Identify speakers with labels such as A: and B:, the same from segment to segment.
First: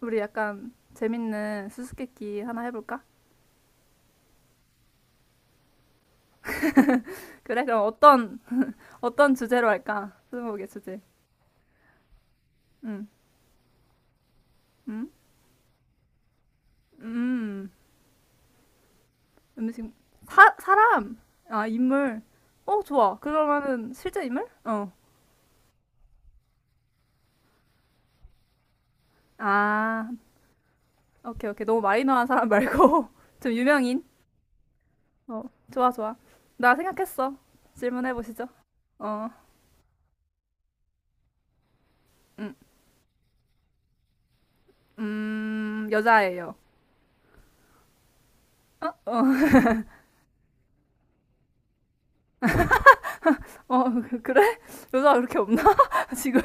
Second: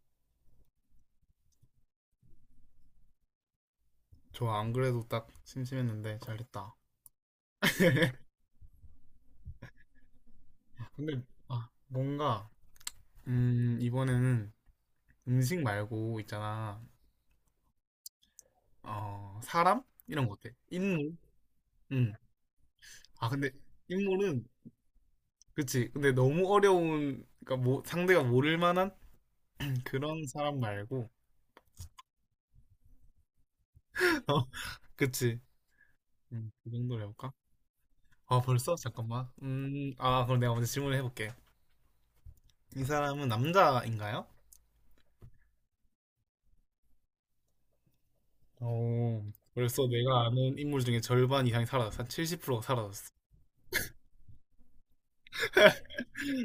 A: 우리 약간 재밌는 수수께끼 하나 해볼까?
B: 저 안 그래도 딱 심심했는데 잘했다.
A: 그래, 그럼 어떤 주제로 할까? 스무고개 주제.
B: 근데 아, 뭔가
A: 응,
B: 이번에는
A: 응,
B: 음식 말고 있잖아.
A: 음,
B: 어, 사람?
A: 음식.
B: 이런 거
A: 사,
B: 어때? 인물?
A: 사람! 아,
B: 음.
A: 인물. 어, 좋아.
B: 아, 근데
A: 그러면은 실제
B: 인물은
A: 인물? 어.
B: 그치. 근데 너무 어려운, 그러니까 뭐 상대가 모를 만한
A: 아,
B: 그런 사람 말고.
A: 오케이, 오케이. 너무 마이너한 사람 말고 좀 유명인.
B: 어, 그치.
A: 어, 좋아, 좋아.
B: 그
A: 나
B: 정도로 해볼까?
A: 생각했어. 질문해
B: 아,
A: 보시죠.
B: 벌써? 잠깐만.
A: 어,
B: 아, 그럼 내가 먼저 질문을 해볼게.
A: 음,
B: 이 사람은 남자인가요?
A: 여자예요. 어, 어,
B: 오, 벌써 내가 아는 인물 중에 절반 이상이 사라졌어. 한 70%가 사라졌어.
A: 어, 그래? 여자 가 그렇게 없나? 지금?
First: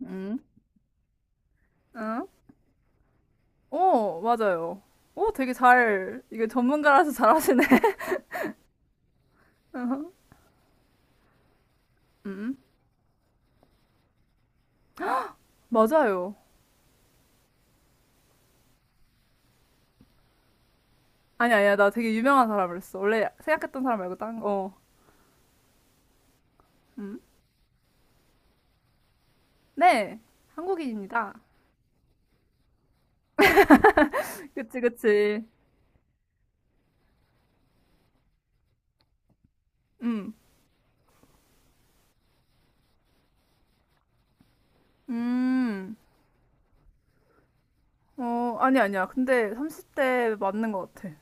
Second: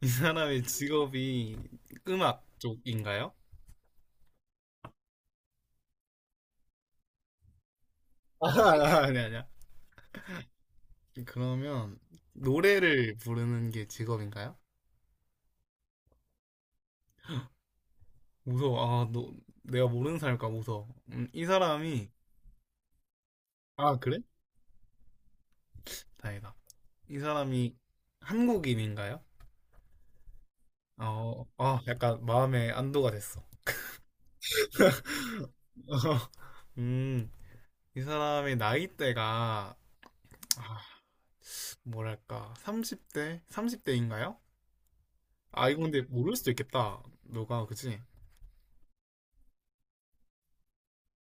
B: 이
A: 응?
B: 사람의 직업이
A: 어?
B: 음악 쪽인가요?
A: 어, 맞아요. 오, 되게 잘, 이게 전문가라서 잘하시네.
B: 아, 아, 아니, 아니야.
A: 어허.
B: 그러면
A: 음, 음.
B: 노래를 부르는 게 직업인가요?
A: 맞아요.
B: 무서워. 아, 너, 내가 모르는 사람일까 무서워. 이
A: 아니, 아니야. 나
B: 사람이,
A: 되게 유명한 사람을 했어. 원래 생각했던 사람
B: 아,
A: 말고
B: 그래?
A: 딴 거. 어.
B: 다행이다.
A: 음.
B: 이 사람이 한국인인가요?
A: 네, 한국인입니다.
B: 어, 아, 약간 마음에 안도가 됐어.
A: 그치, 그치.
B: 음, 이 사람의 나이대가,
A: 음,
B: 아, 뭐랄까, 30대? 30대인가요? 아, 이건
A: 음.
B: 근데 모를 수도 있겠다. 너가, 그치?
A: 어, 아니, 아니야. 근데 30대 맞는 것 같아.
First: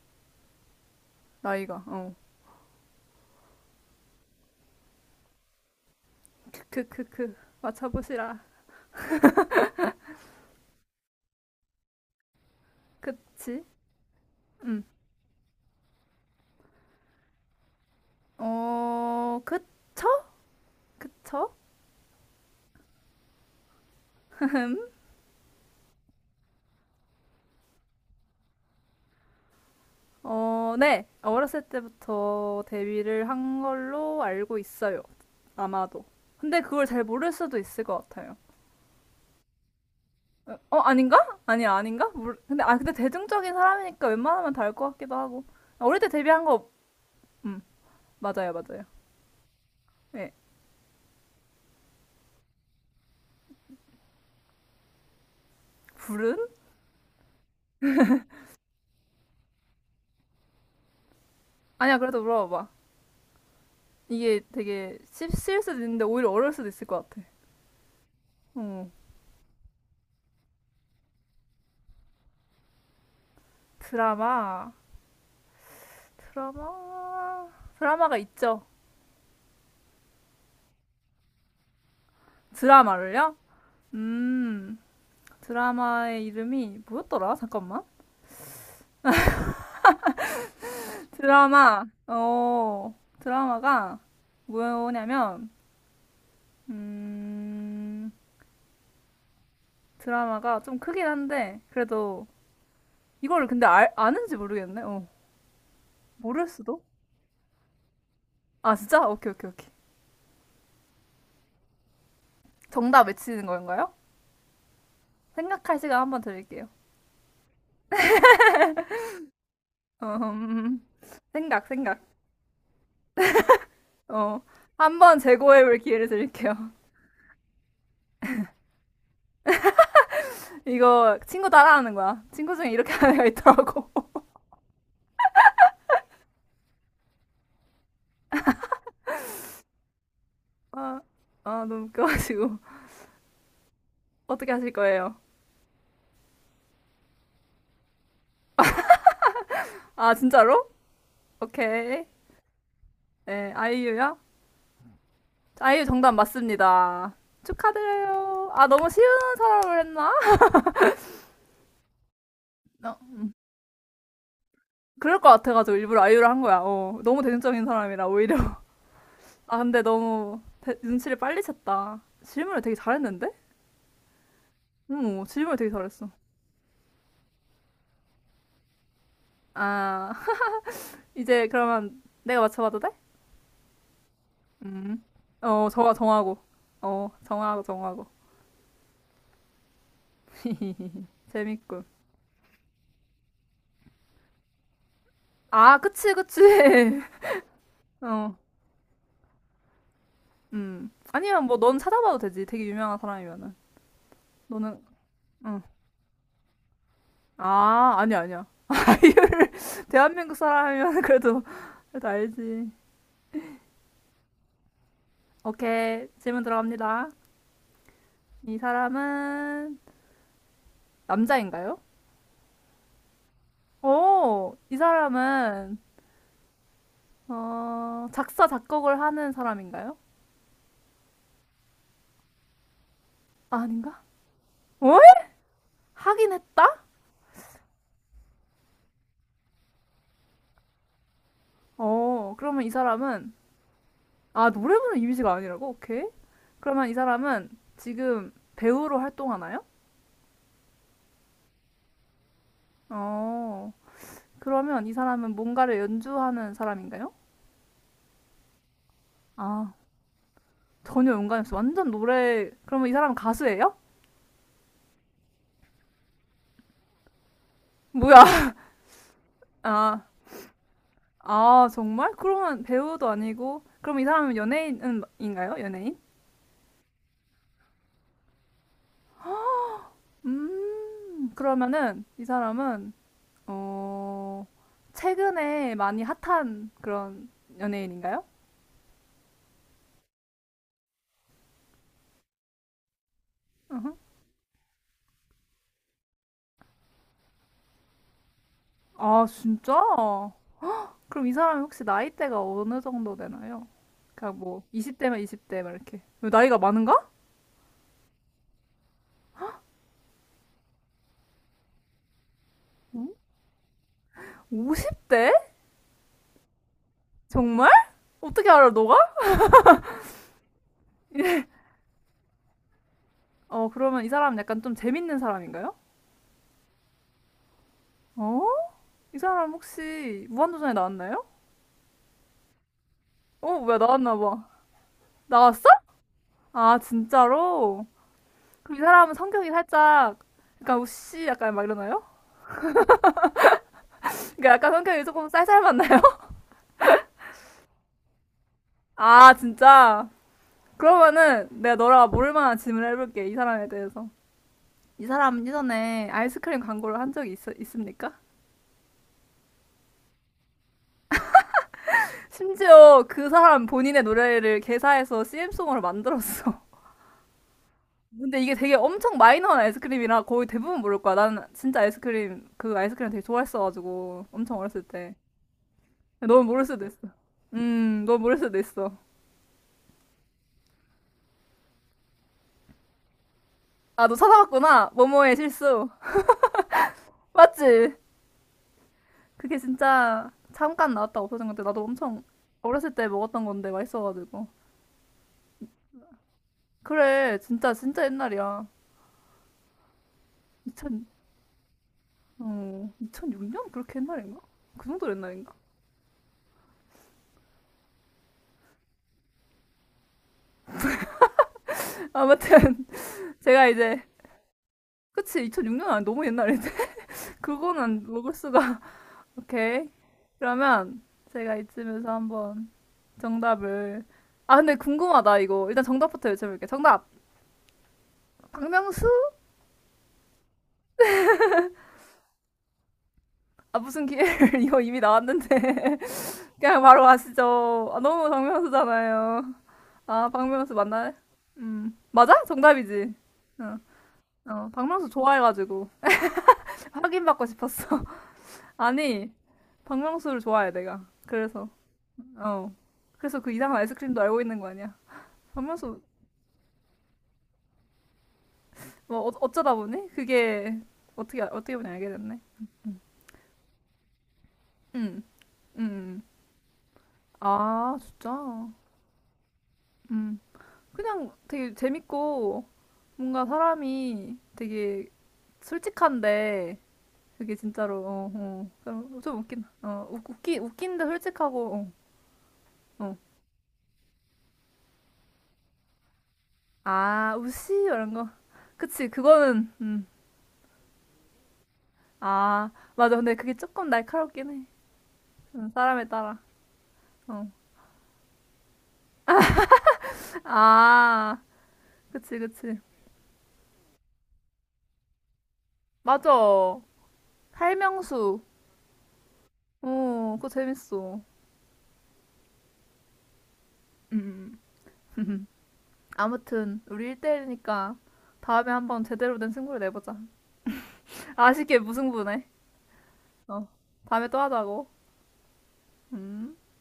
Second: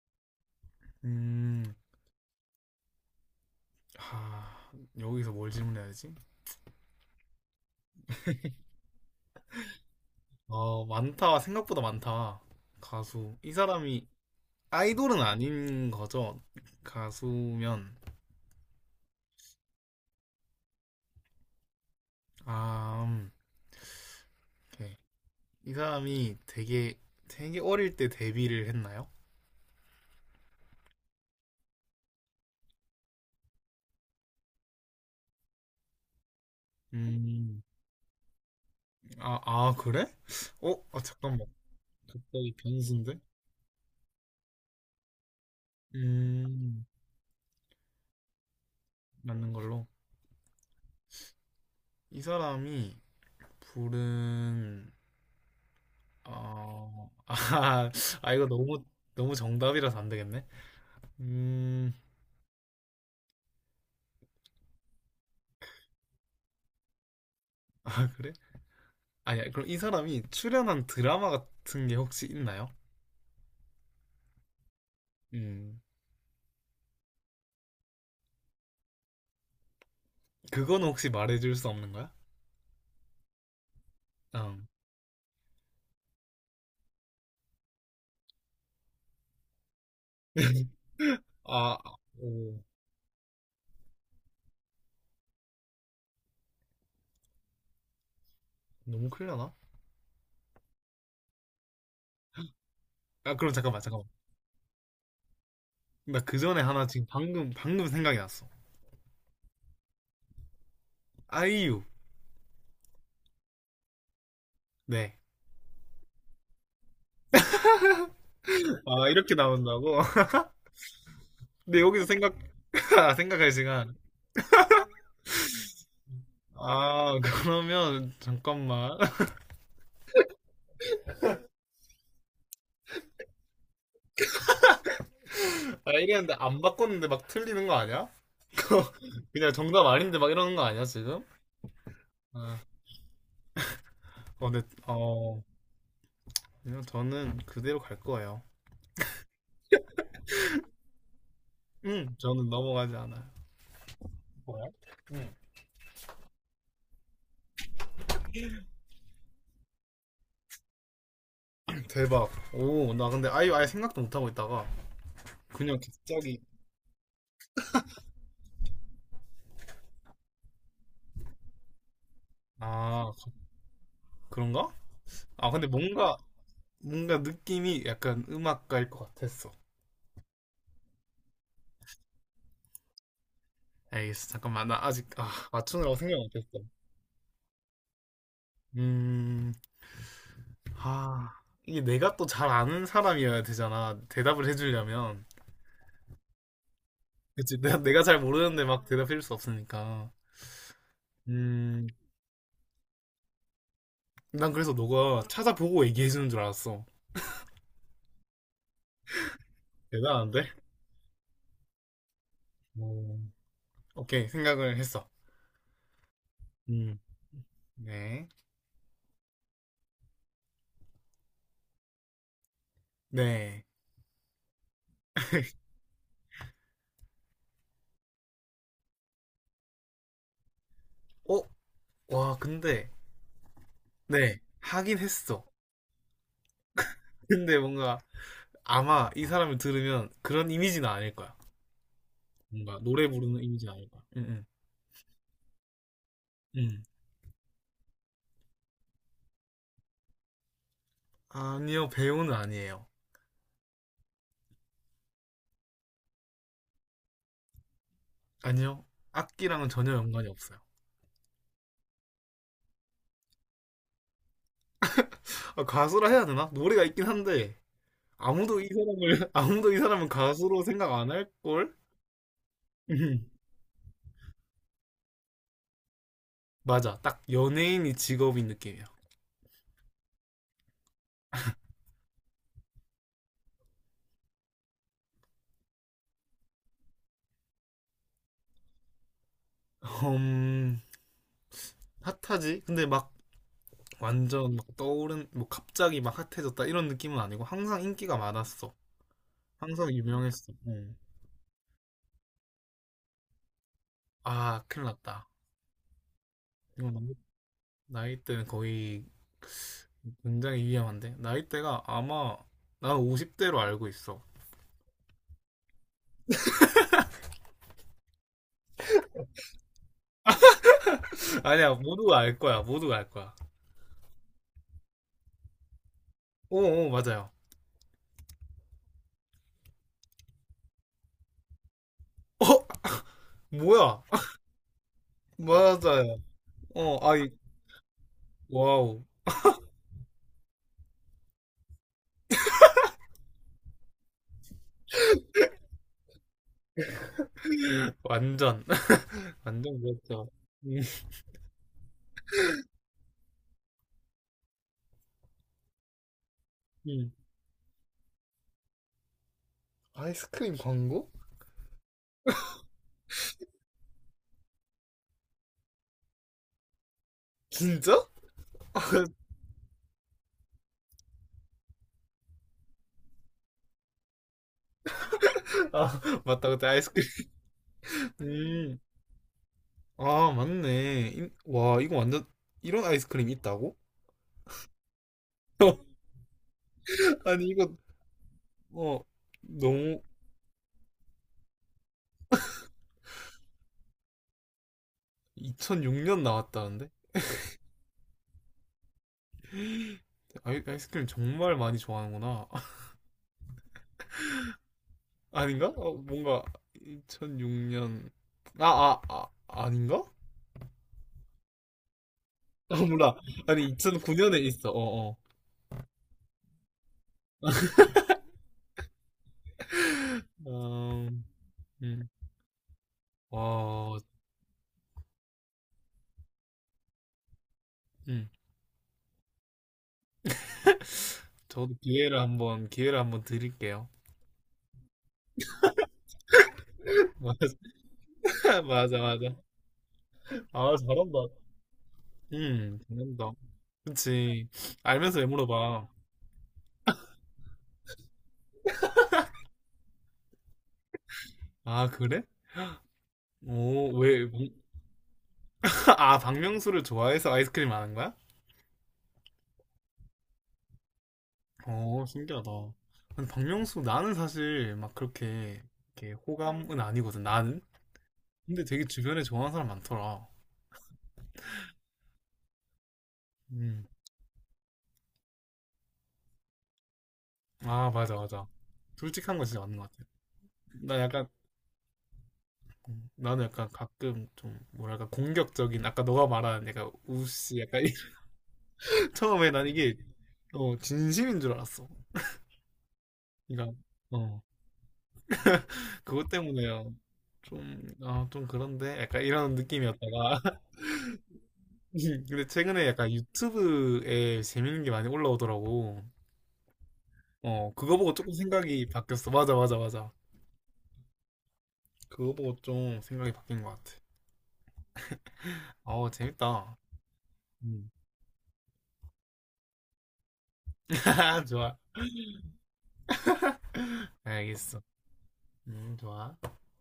B: 음,
A: 나이가. 어.
B: 하, 여기서 뭘 질문해야 되지?
A: 크크크크. 맞춰보시라.
B: 어, 많다. 생각보다 많다. 가수. 이
A: 그치?
B: 사람이
A: 음.
B: 아이돌은 아닌 거죠? 가수면.
A: 어, 그쵸? 그쵸?
B: 아, 오케이. 이 사람이 되게 어릴 때 데뷔를 했나요?
A: 어, 네. 어렸을 때부터 데뷔를 한 걸로 알고 있어요. 아마도. 근데 그걸 잘 모를 수도
B: 음,
A: 있을 것 같아요.
B: 아, 아, 그래? 어,
A: 어,
B: 아,
A: 아닌가?
B: 잠깐만.
A: 아니, 아닌가?
B: 갑자기
A: 근데
B: 변수인데?
A: 대중적인 사람이니까 웬만하면 다 알 것 같기도 하고. 아, 어릴 때 데뷔한 거,
B: 음,
A: 음, 맞아요, 맞아요.
B: 맞는 걸로.
A: 예.
B: 이 사람이 부른,
A: 불은?
B: 어, 아, 아, 이거 너무, 너무 정답이라서 안 되겠네. 음,
A: 아니야, 그래도 물어봐봐. 이게 되게 씹쓸 수도 있는데 오히려 어려울 수도 있을 것 같아.
B: 아, 그래?
A: 어,
B: 아니야, 그럼 이 사람이 출연한 드라마 같은 게 혹시 있나요?
A: 드라마,
B: 음,
A: 드라마, 드라마가 있죠.
B: 그거는 혹시 말해줄 수 없는 거야?
A: 드라마를요?
B: 응.
A: 음, 드라마의 이름이 뭐였더라? 잠깐만.
B: 아,
A: 드라마,
B: 오,
A: 어, 드라마가 뭐냐면, 음,
B: 너무 클려나?
A: 드라마가 좀 크긴 한데, 그래도
B: 아,
A: 이걸
B: 그럼
A: 근데
B: 잠깐만,
A: 알,
B: 잠깐만.
A: 아는지 모르겠네. 어,
B: 나 그
A: 모를
B: 전에
A: 수도?
B: 하나 지금 방금 생각이 났어.
A: 아, 진짜? 오케이, 오케이, 오케이.
B: 아이유.
A: 정답 외치는 건가요?
B: 네.
A: 생각할 시간 한번 드릴게요.
B: 아, 이렇게 나온다고?
A: 음, 생각,
B: 근데
A: 생각.
B: 여기서 생각할 시간.
A: 어, 한번 재고해볼 기회를 드릴게요.
B: 아, 그러면, 잠깐만.
A: 이거 친구 따라하는 거야. 친구 중에 이렇게 하는 애가 있더라고.
B: 아, 이랬는데 안 바꿨는데 막 틀리는 거 아니야? 그냥 정답 아닌데 막 이러는 거 아니야,
A: 아,
B: 지금?
A: 아, 너무 웃겨가지고.
B: 아, 어,
A: 어떻게
B: 근데,
A: 하실 거예요?
B: 그냥 저는 그대로 갈 거예요.
A: 아, 진짜로? 오케이.
B: 저는 넘어가지 않아요.
A: 네, 아이유요?
B: 뭐야? 응.
A: 아이유 정답 맞습니다. 축하드려요. 아, 너무 쉬운 사람을 했나?
B: 대박. 오,
A: 어.
B: 나 근데 아예 아예 생각도 못 하고 있다가
A: 그럴 것 같아가지고
B: 그냥
A: 일부러 아이유를 한
B: 갑자기.
A: 거야. 어, 너무 대중적인 사람이라, 오히려. 아, 근데 너무 눈치를 빨리 챘다. 질문을 되게
B: 아,
A: 잘했는데?
B: 그런가?
A: 응,
B: 아,
A: 질문을
B: 근데
A: 되게 잘했어.
B: 뭔가 느낌이 약간 음악가일 것 같았어.
A: 아, 이제 그러면 내가 맞춰봐도 돼?
B: 알겠어. 잠깐만, 나
A: 음.
B: 아직 아
A: 어, 정,
B: 맞추느라고 생각
A: 정하고.
B: 못했어.
A: 어, 정하고, 정하고.
B: 음, 아, 이게
A: 재밌군.
B: 내가 또 잘 아는 사람이어야 되잖아. 대답을 해주려면.
A: 아, 그치, 그치.
B: 그치? 내가 잘
A: 어.
B: 모르는데 막 대답해줄 수 없으니까.
A: 음. 아니야, 뭐, 넌
B: 음,
A: 찾아봐도 되지. 되게 유명한 사람이면은.
B: 난 그래서
A: 너는,
B: 너가
A: 응.
B: 찾아보고 얘기해주는 줄 알았어.
A: 아, 아니야, 아니야. 대한민국
B: 대단한데?
A: 사람이면 그래도 알지.
B: 오, 오케이, 생각을 했어.
A: 오케이. 질문
B: 음.
A: 들어갑니다.
B: 네.
A: 이 사람은 남자인가요?
B: 네.
A: 오, 이 사람은, 작사, 작곡을 하는 사람인가요?
B: 어? 와, 근데,
A: 아, 아닌가?
B: 네.
A: 어?
B: 하긴 했어.
A: 하긴 했다?
B: 근데 뭔가, 아마 이 사람을 들으면 그런 이미지는 아닐 거야.
A: 어, 그러면 이
B: 뭔가, 노래
A: 사람은,
B: 부르는 이미지는 아닐 거야. 응, 응.
A: 아, 노래 부르는 이미지가 아니라고? 오케이.
B: 응.
A: 그러면 이 사람은 지금 배우로 활동하나요?
B: 아니요, 배우는 아니에요.
A: 어, 그러면 이 사람은 뭔가를 연주하는 사람인가요?
B: 아니요, 악기랑은
A: 아,
B: 전혀 연관이 없어요.
A: 전혀 연관이 없어. 완전 노래. 그러면 이 사람은 가수예요?
B: 아, 가수라 해야 되나? 노래가 있긴 한데,
A: 뭐야?
B: 아무도 이 사람을, 아무도 이
A: 아,
B: 사람은 가수로 생각 안
A: 아,
B: 할걸?
A: 정말? 그러면 배우도
B: 음,
A: 아니고. 그럼 이 사람은 연예인인가요? 연예인?
B: 맞아. 딱 연예인이 직업인 느낌이야.
A: 그러면은 이 사람은, 어, 최근에 많이 핫한 그런 연예인인가요?
B: 음, 핫하지? 근데 막 완전 막 떠오른, 뭐 갑자기 막 핫해졌다 이런 느낌은 아니고 항상 인기가 많았어.
A: 아, 진짜?
B: 항상 유명했어. 응.
A: 그럼 이 사람이 혹시 나이대가 어느 정도 되나요? 그러니까 뭐,
B: 아, 큰일
A: 20대면
B: 났다.
A: 20대, 막 이렇게. 나이가
B: 이거
A: 많은가?
B: 너무 나이대는 거의 굉장히 위험한데. 나이대가 아마 난 50대로 알고 있어.
A: 50대? 정말? 어떻게 알아, 너가?
B: 아니야, 모두가 알 거야. 모두가 알 거야.
A: 어, 그러면 이 사람 은 약간 좀 재밌는 사람인가요?
B: 오, 오, 맞아요.
A: 어? 이 사람 혹시 무한도전에 나왔나요?
B: 어,
A: 어, 뭐야,
B: 뭐야?
A: 나왔나 봐. 나왔어?
B: 맞아요.
A: 아,
B: 어, 아이,
A: 진짜로? 그럼 이
B: 와우.
A: 사람은 성격이 살짝, 약간 우씨 약간 막 이러나요? 그러니까 약간 성격이 조금 쌀쌀 맞나요?
B: 완전,
A: 아,
B: 완전
A: 진짜?
B: 그렇죠. 음.
A: 그러면은 내가 너랑 모를 만한 질문을 해볼게, 이 사람에 대해서. 이 사람 이전에 아이스크림 광고를 한
B: 음.
A: 적이 있습니까?
B: 아이스크림 광고?
A: 심지어 그 사람 본인의 노래를 개사해서 CM송으로 만들었어.
B: 진짜?
A: 근데 이게 되게 엄청 마이너한 아이스크림이라 거의 대부분 모를 거야. 나는 진짜 아이스크림, 그 아이스크림 되게 좋아했어가지고. 엄청 어렸을 때.
B: 아,
A: 넌
B: 맞다.
A: 모를
B: 그때
A: 수도
B: 아이스크림
A: 있어. 넌 모를 수도
B: 음.
A: 있어.
B: 아, 맞네. 인- 와, 이거 완전 이런 아이스크림 있다고?
A: 아, 너 찾아봤구나. 모모의 실수.
B: 아니, 이거
A: 맞지?
B: 어
A: 그게
B: 너무,
A: 진짜 잠깐 나왔다 없어진 건데, 나도 엄청 어렸을 때 먹었던 건데, 맛있어가지고.
B: 2006년 나왔다는데?
A: 그래, 진짜, 진짜 옛날이야. 2000,
B: 아이스크림 정말 많이 좋아하는구나.
A: 2006년? 그렇게 옛날인가? 그 정도 옛날인가?
B: 아닌가? 어, 뭔가 2006년. 아, 아닌가? 아,
A: 아무튼,
B: 몰라.
A: 제가
B: 아니,
A: 이제,
B: 2009년에 있어. 어, 어.
A: 그치, 2006년 아니, 너무 옛날인데. 그거는 먹을 수가. 오케이. 그러면
B: 음.
A: 제가 이쯤에서
B: 음.
A: 한번
B: 와,
A: 정답을. 아, 근데 궁금하다, 이거. 일단 정답부터 여쭤볼게요. 정답!
B: 음.
A: 박명수?
B: 저도 기회를 한번
A: 아,
B: 드릴게요.
A: 무슨 기회를. 이거 이미 나왔는데. 그냥 바로
B: 맞아,
A: 아시죠. 아, 너무
B: 맞아, 맞아.
A: 박명수잖아요. 아, 박명수
B: 아,
A: 맞나요?
B: 잘한다.
A: 음. 맞아? 정답이지.
B: 잘한다.
A: 어,
B: 그치.
A: 어, 박명수
B: 알면서 왜 물어봐.
A: 좋아해가지고. 확인받고 싶었어. 아니, 박명수를 좋아해, 내가. 그래서.
B: 아, 그래?
A: 어. 그래서 그 이상한
B: 오,
A: 아이스크림도
B: 왜,
A: 알고
B: 뭔-
A: 있는 거 아니야. 박명수
B: 아, 박명수를 좋아해서 아이스크림 안 한 거야?
A: 뭐 어쩌다 보니 그게 어떻게 어떻게 보니
B: 어,
A: 알게 됐네.
B: 신기하다. 근데 박명수, 나는 사실 막
A: 응응
B: 그렇게, 이렇게
A: 응.
B: 호감은 아니거든, 나는.
A: 아,
B: 근데
A: 진짜.
B: 되게 주변에 좋아하는 사람 많더라.
A: 음. 그냥 되게 재밌고 뭔가
B: 음.
A: 사람이 되게 솔직한데 그게
B: 아,
A: 진짜로
B: 맞아,
A: 어,
B: 맞아.
A: 어. 그럼
B: 솔직한
A: 좀
B: 거 진짜
A: 웃긴.
B: 맞는 것 같아.
A: 어, 웃- 웃기
B: 나
A: 웃긴데
B: 약간,
A: 솔직하고 어. 어.
B: 나는 약간 가끔 좀, 뭐랄까, 공격적인, 아까 너가 말한 약간
A: 아,
B: 우씨,
A: 우씨
B: 약간.
A: 이런 거. 그치,
B: 처음에 난
A: 그거는
B: 이게, 진심인 줄 알았어.
A: 아, 맞아. 근데 그게
B: 그러니까,
A: 조금
B: 어.
A: 날카롭긴 해. 사람에
B: 그것
A: 따라.
B: 때문에요.
A: 어.
B: 좀 그런데? 약간 이런 느낌이었다가.
A: 아, 그치,
B: 근데
A: 그치.
B: 최근에 약간 유튜브에 재밌는 게 많이 올라오더라고.
A: 맞아.
B: 어, 그거 보고 조금
A: 활명수.
B: 생각이 바뀌었어. 맞아, 맞아, 맞아.
A: 어, 그거 재밌어.
B: 그거 보고 좀 생각이 바뀐 것 같아.
A: 음.
B: 어, 재밌다.
A: 아무튼 우리
B: 음.
A: 1대1이니까 다음에 한번 제대로 된 승부를 내보자.
B: 좋아.
A: 아쉽게 무승부네. 어, 다음에 또
B: 알겠어.
A: 하자고. 음.
B: 좋아.